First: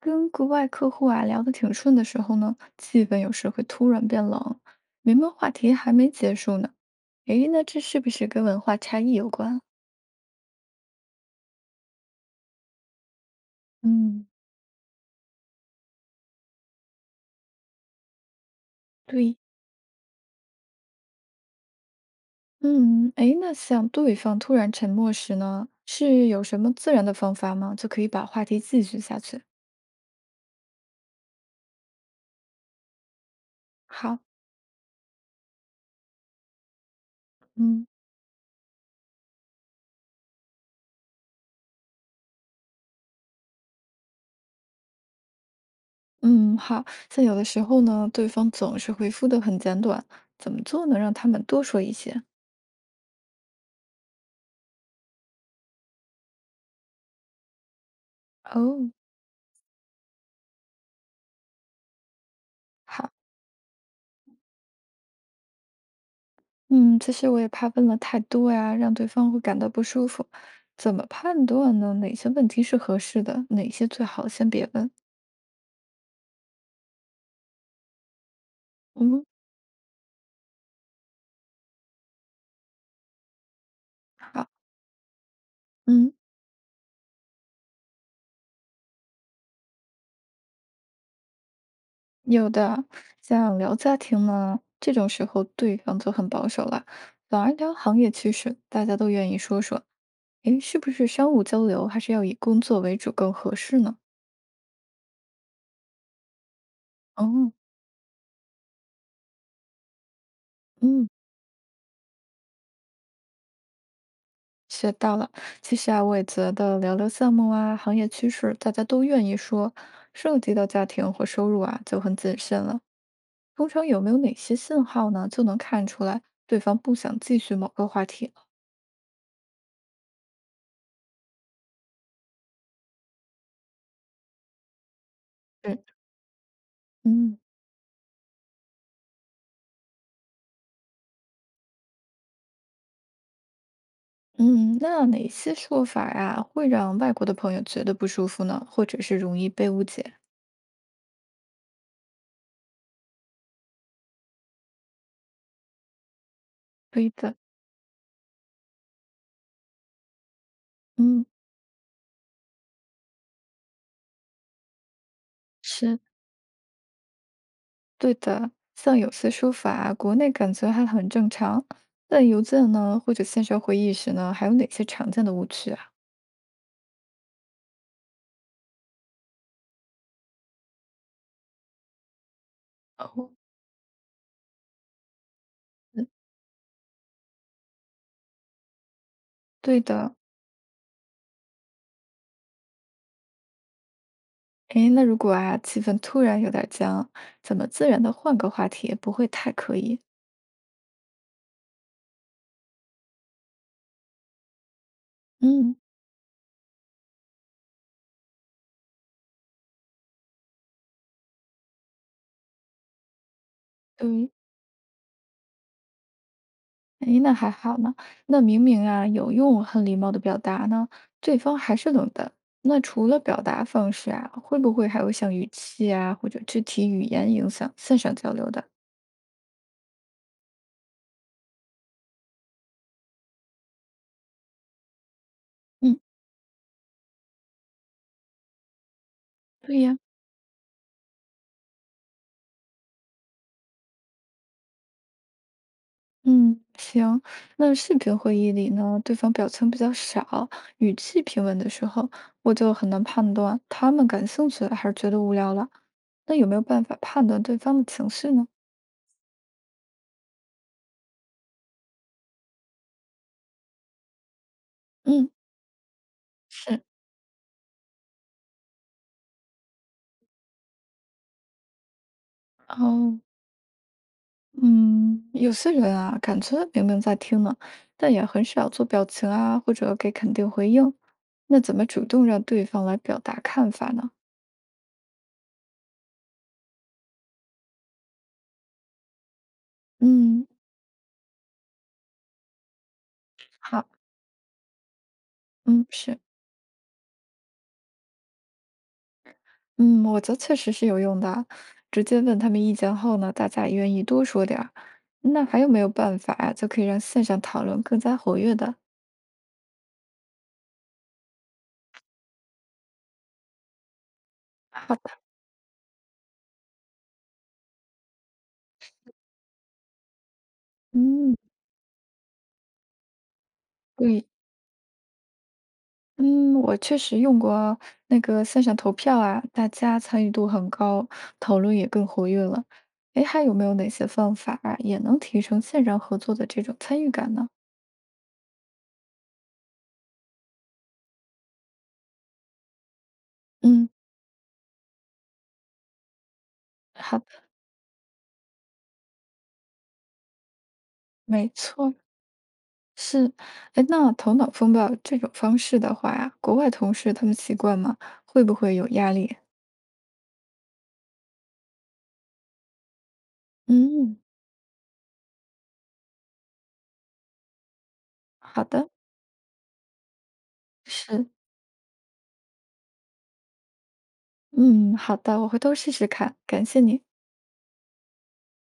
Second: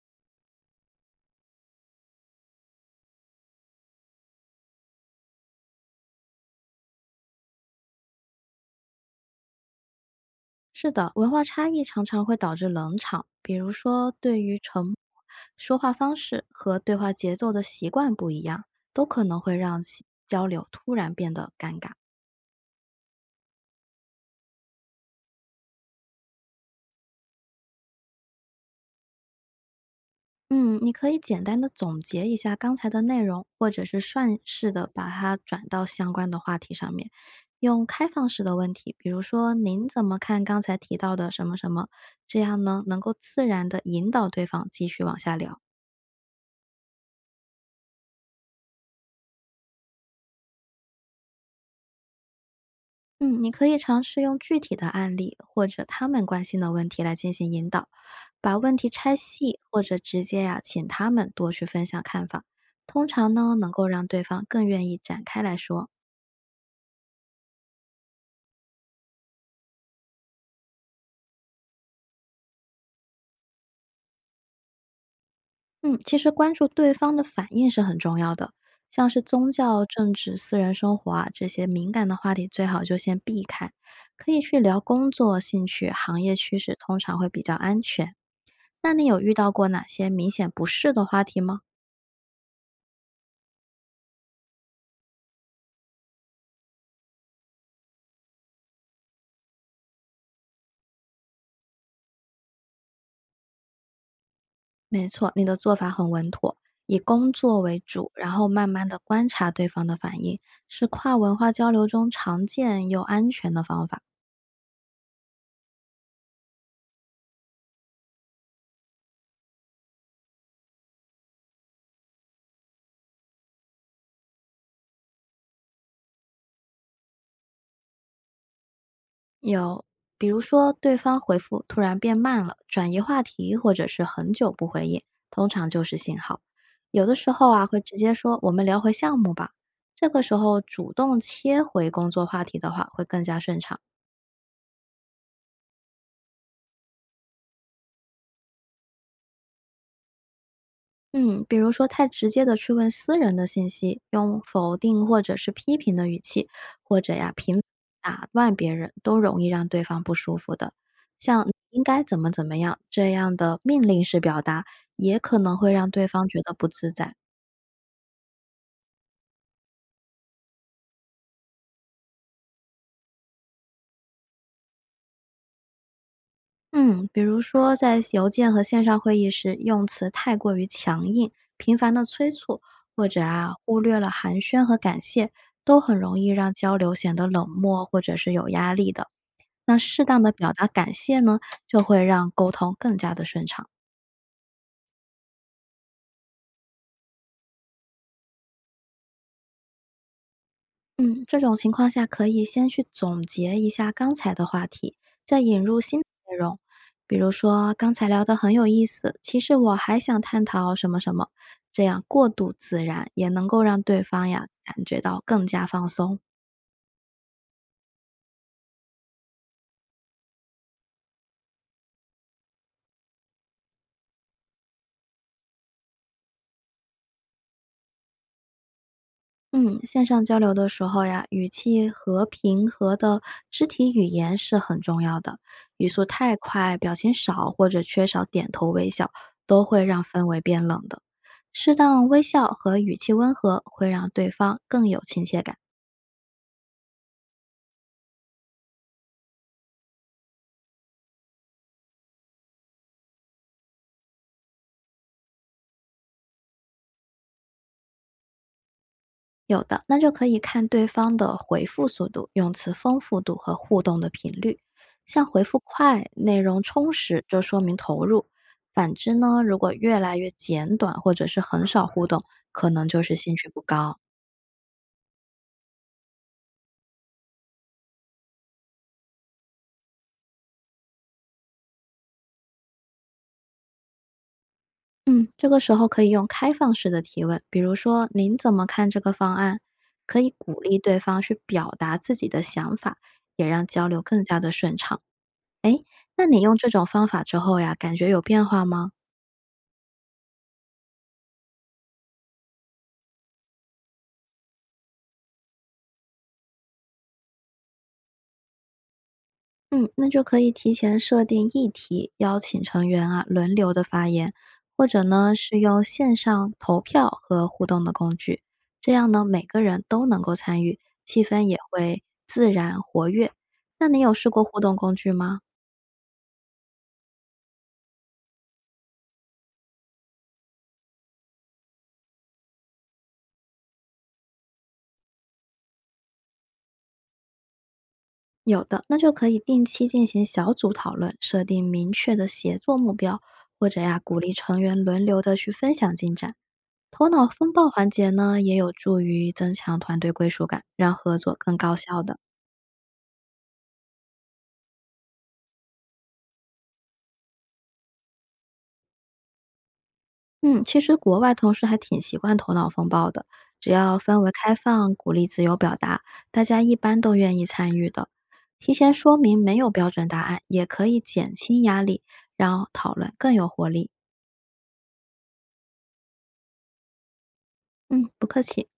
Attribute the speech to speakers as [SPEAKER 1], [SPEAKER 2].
[SPEAKER 1] 跟国外客户啊聊得挺顺的时候呢，气氛有时会突然变冷，明明话题还没结束呢。诶，那这是不是跟文化差异有关？
[SPEAKER 2] 是的，文化差异常常会导致冷场，比如说
[SPEAKER 1] 嗯，
[SPEAKER 2] 对于沉默、说话方式和对话节奏的习惯不一样，都可
[SPEAKER 1] 对，
[SPEAKER 2] 能会让其交流突然变得尴尬。
[SPEAKER 1] 嗯，诶，那像对方突然沉默时呢，是有什么自然的方法吗？就可以把话题继续下去？
[SPEAKER 2] 嗯，你可以简单的总结一下刚才的内容，或者是
[SPEAKER 1] 好，
[SPEAKER 2] 顺势的把它转到相关的话题上面，用
[SPEAKER 1] 嗯，
[SPEAKER 2] 开放式的问题，比如说您怎么看刚才提到的什么什么，这样呢能够自然的引导对方继续往下聊。
[SPEAKER 1] 嗯，好，像有的时候呢，对方总是回复的很简短，怎么做能让他们多说一些？
[SPEAKER 2] 嗯，你可以尝试用具体的案例或者他们关心的问题来进行引导，把问题
[SPEAKER 1] 哦。
[SPEAKER 2] 拆细，或者直接呀、请他们多去分享看法。通
[SPEAKER 1] 好。
[SPEAKER 2] 常呢，能够让对方更愿意展开来说。
[SPEAKER 1] 嗯，其实我也怕问了太多呀，让对方会感到不舒服。怎么判断呢？哪些问题是合适的，哪些最好先别问？
[SPEAKER 2] 嗯，其实关注对方的反应是很重要的，像是
[SPEAKER 1] 嗯，
[SPEAKER 2] 宗教、政治、私人生活啊这些敏感的话题，最好就先避开。可以
[SPEAKER 1] 好，
[SPEAKER 2] 去聊工作、兴趣、
[SPEAKER 1] 嗯，
[SPEAKER 2] 行业趋势，通常会比较安全。那你有遇到过哪些明显不适的话题吗？
[SPEAKER 1] 有的，像聊家庭呢，这种时候对方就很保守了，反而聊行业趋势，大家都愿意说说，诶，是不是商务交流还是要以工作为主更合适呢？
[SPEAKER 2] 没错，你的做法很稳妥，以工
[SPEAKER 1] 哦，
[SPEAKER 2] 作为主，然后慢慢的观察对方的反应，是
[SPEAKER 1] 嗯。
[SPEAKER 2] 跨文化交流中常见又安全的方法。
[SPEAKER 1] 学到了。其实啊，我也觉得聊聊项目啊、行业趋势，大家都愿意说，涉及到家庭或收入啊，就很谨慎了。通常有没有哪些信号呢，就能看出来对方不想继续某个话题了？
[SPEAKER 2] 有，比如说对方回复突然变慢了，转移话题，或者是很久不回应，通常就
[SPEAKER 1] 是，
[SPEAKER 2] 是信号。有的时
[SPEAKER 1] 嗯，
[SPEAKER 2] 候啊，会直接说我们聊回项目吧。这个时候主动切回工作话题的话，会更加顺畅。
[SPEAKER 1] 嗯，那哪些说法呀、会让外国的朋友觉得不舒服呢？或者是容易被误解？
[SPEAKER 2] 嗯，比如说太直接的去问私人的信息，用否定或者是批评的语气，或
[SPEAKER 1] 对
[SPEAKER 2] 者呀
[SPEAKER 1] 的，
[SPEAKER 2] 频繁打断别人，都容易让对方不舒服的。
[SPEAKER 1] 嗯。
[SPEAKER 2] 像你应该怎么怎么样这样的命令式表达，也可能会让
[SPEAKER 1] 是，
[SPEAKER 2] 对方觉得不自在。
[SPEAKER 1] 对的，像有些说法啊，国内感觉还很正常，但邮件呢，或者线上会议时呢，还有哪些常见的误区啊？
[SPEAKER 2] 嗯，比如说在邮件和线上会议时，用词太过于强硬，频繁的催促，或者
[SPEAKER 1] 哦，
[SPEAKER 2] 啊忽略了寒暄和感谢，都很
[SPEAKER 1] 嗯，
[SPEAKER 2] 容易让交流显得冷漠或者是有压力的。那
[SPEAKER 1] 对
[SPEAKER 2] 适
[SPEAKER 1] 的。
[SPEAKER 2] 当的表达感谢呢，就会让沟通更加的顺畅。
[SPEAKER 1] 诶，那如果啊，气氛突然有点僵，怎么自然的换个话题，不会太刻意？
[SPEAKER 2] 嗯，这种情况下可以先去总结一下刚才的话题，再引
[SPEAKER 1] 嗯，
[SPEAKER 2] 入新的内容。比如说，刚才聊得很有意思，其实我还想探讨什么什么，这样过渡自然，也能够让对方
[SPEAKER 1] 对。
[SPEAKER 2] 呀感觉到更加放松。
[SPEAKER 1] 诶，那还好呢。那明明啊，有用很礼貌的表达呢，对方还是冷的。那除了表达方式啊，会不会还有像语气啊，或者肢体语言影响线上交流的？
[SPEAKER 2] 嗯，线上交流的时候呀，语气和平和的肢体语言是很重要的。语
[SPEAKER 1] 嗯，
[SPEAKER 2] 速太快、表情少或者缺少点头微笑，都
[SPEAKER 1] 对
[SPEAKER 2] 会
[SPEAKER 1] 呀。
[SPEAKER 2] 让氛围变冷的。适当微笑和语气温和，会让对方更有亲切感。
[SPEAKER 1] 嗯，行。那视频会议里呢，对方表情比较少，语气平稳的时候，我就很难判断他们感兴趣还是觉得无聊了。那有没有办法判断对方的情绪呢？
[SPEAKER 2] 有的，那就可以看对方的回复速度、用词丰富度和互动的频率。像
[SPEAKER 1] 嗯，
[SPEAKER 2] 回复快、内容
[SPEAKER 1] 是，
[SPEAKER 2] 充实，就说明投入；反之呢，如果越来越简短或者是很少互动，可能就是
[SPEAKER 1] 哦，
[SPEAKER 2] 兴趣不高。
[SPEAKER 1] 嗯，有些人啊，感觉明明在听呢，但也很少做表情啊，或者给肯定回应。那怎么主动让对方来表达看法呢？
[SPEAKER 2] 嗯，这个时候可以用开放式的提问，比如说“您怎么看这个方案”，可以
[SPEAKER 1] 嗯，
[SPEAKER 2] 鼓励对方去表达自己的想法，也让
[SPEAKER 1] 好，
[SPEAKER 2] 交流更加的顺畅。
[SPEAKER 1] 嗯，是。
[SPEAKER 2] 那你用这种方法之后呀，感觉有变化吗？
[SPEAKER 1] 嗯，我觉得确实是有用的啊，直接问他们意见后呢，大家也愿意多说点儿。那还有没有办法呀，就可以让线上讨论更加活跃的？
[SPEAKER 2] 嗯，那就可以提前设定议题，邀请成员啊轮流的发言，或
[SPEAKER 1] 好
[SPEAKER 2] 者
[SPEAKER 1] 的，
[SPEAKER 2] 呢是用线上投票和互动的工具，这样呢每个人都能够参与，气
[SPEAKER 1] 嗯，
[SPEAKER 2] 氛也会自然活跃。那你有
[SPEAKER 1] 对，
[SPEAKER 2] 试过互动工具吗？
[SPEAKER 1] 嗯，我确实用过那个线上投票啊，大家参与度很高，讨论也更活跃了。哎，还有没有哪些方法啊也能提升线上合作的这种参与感呢？
[SPEAKER 2] 有的，那就可以定期进行小组讨论，设定明确的协作目标，或者
[SPEAKER 1] 嗯，
[SPEAKER 2] 呀鼓励成员轮流的去分享进展。头
[SPEAKER 1] 好
[SPEAKER 2] 脑
[SPEAKER 1] 的，
[SPEAKER 2] 风暴环节呢，也有助于增强团队归属感，让合作
[SPEAKER 1] 没
[SPEAKER 2] 更高
[SPEAKER 1] 错。
[SPEAKER 2] 效的。
[SPEAKER 1] 是，哎，那头脑风暴这种方式的话呀，国外同事他们习惯吗？会不会有压力？
[SPEAKER 2] 嗯，其实国外同事还挺习惯头脑风暴的，只要
[SPEAKER 1] 嗯，
[SPEAKER 2] 氛围开放，鼓励自由表达，大家一般都愿意参与的。
[SPEAKER 1] 好
[SPEAKER 2] 提
[SPEAKER 1] 的，
[SPEAKER 2] 前说明没有标准答案，也可以
[SPEAKER 1] 是，
[SPEAKER 2] 减轻压力，让讨论更有活力。
[SPEAKER 1] 嗯，好的，我回头试试看，感谢你。
[SPEAKER 2] 嗯，不客气。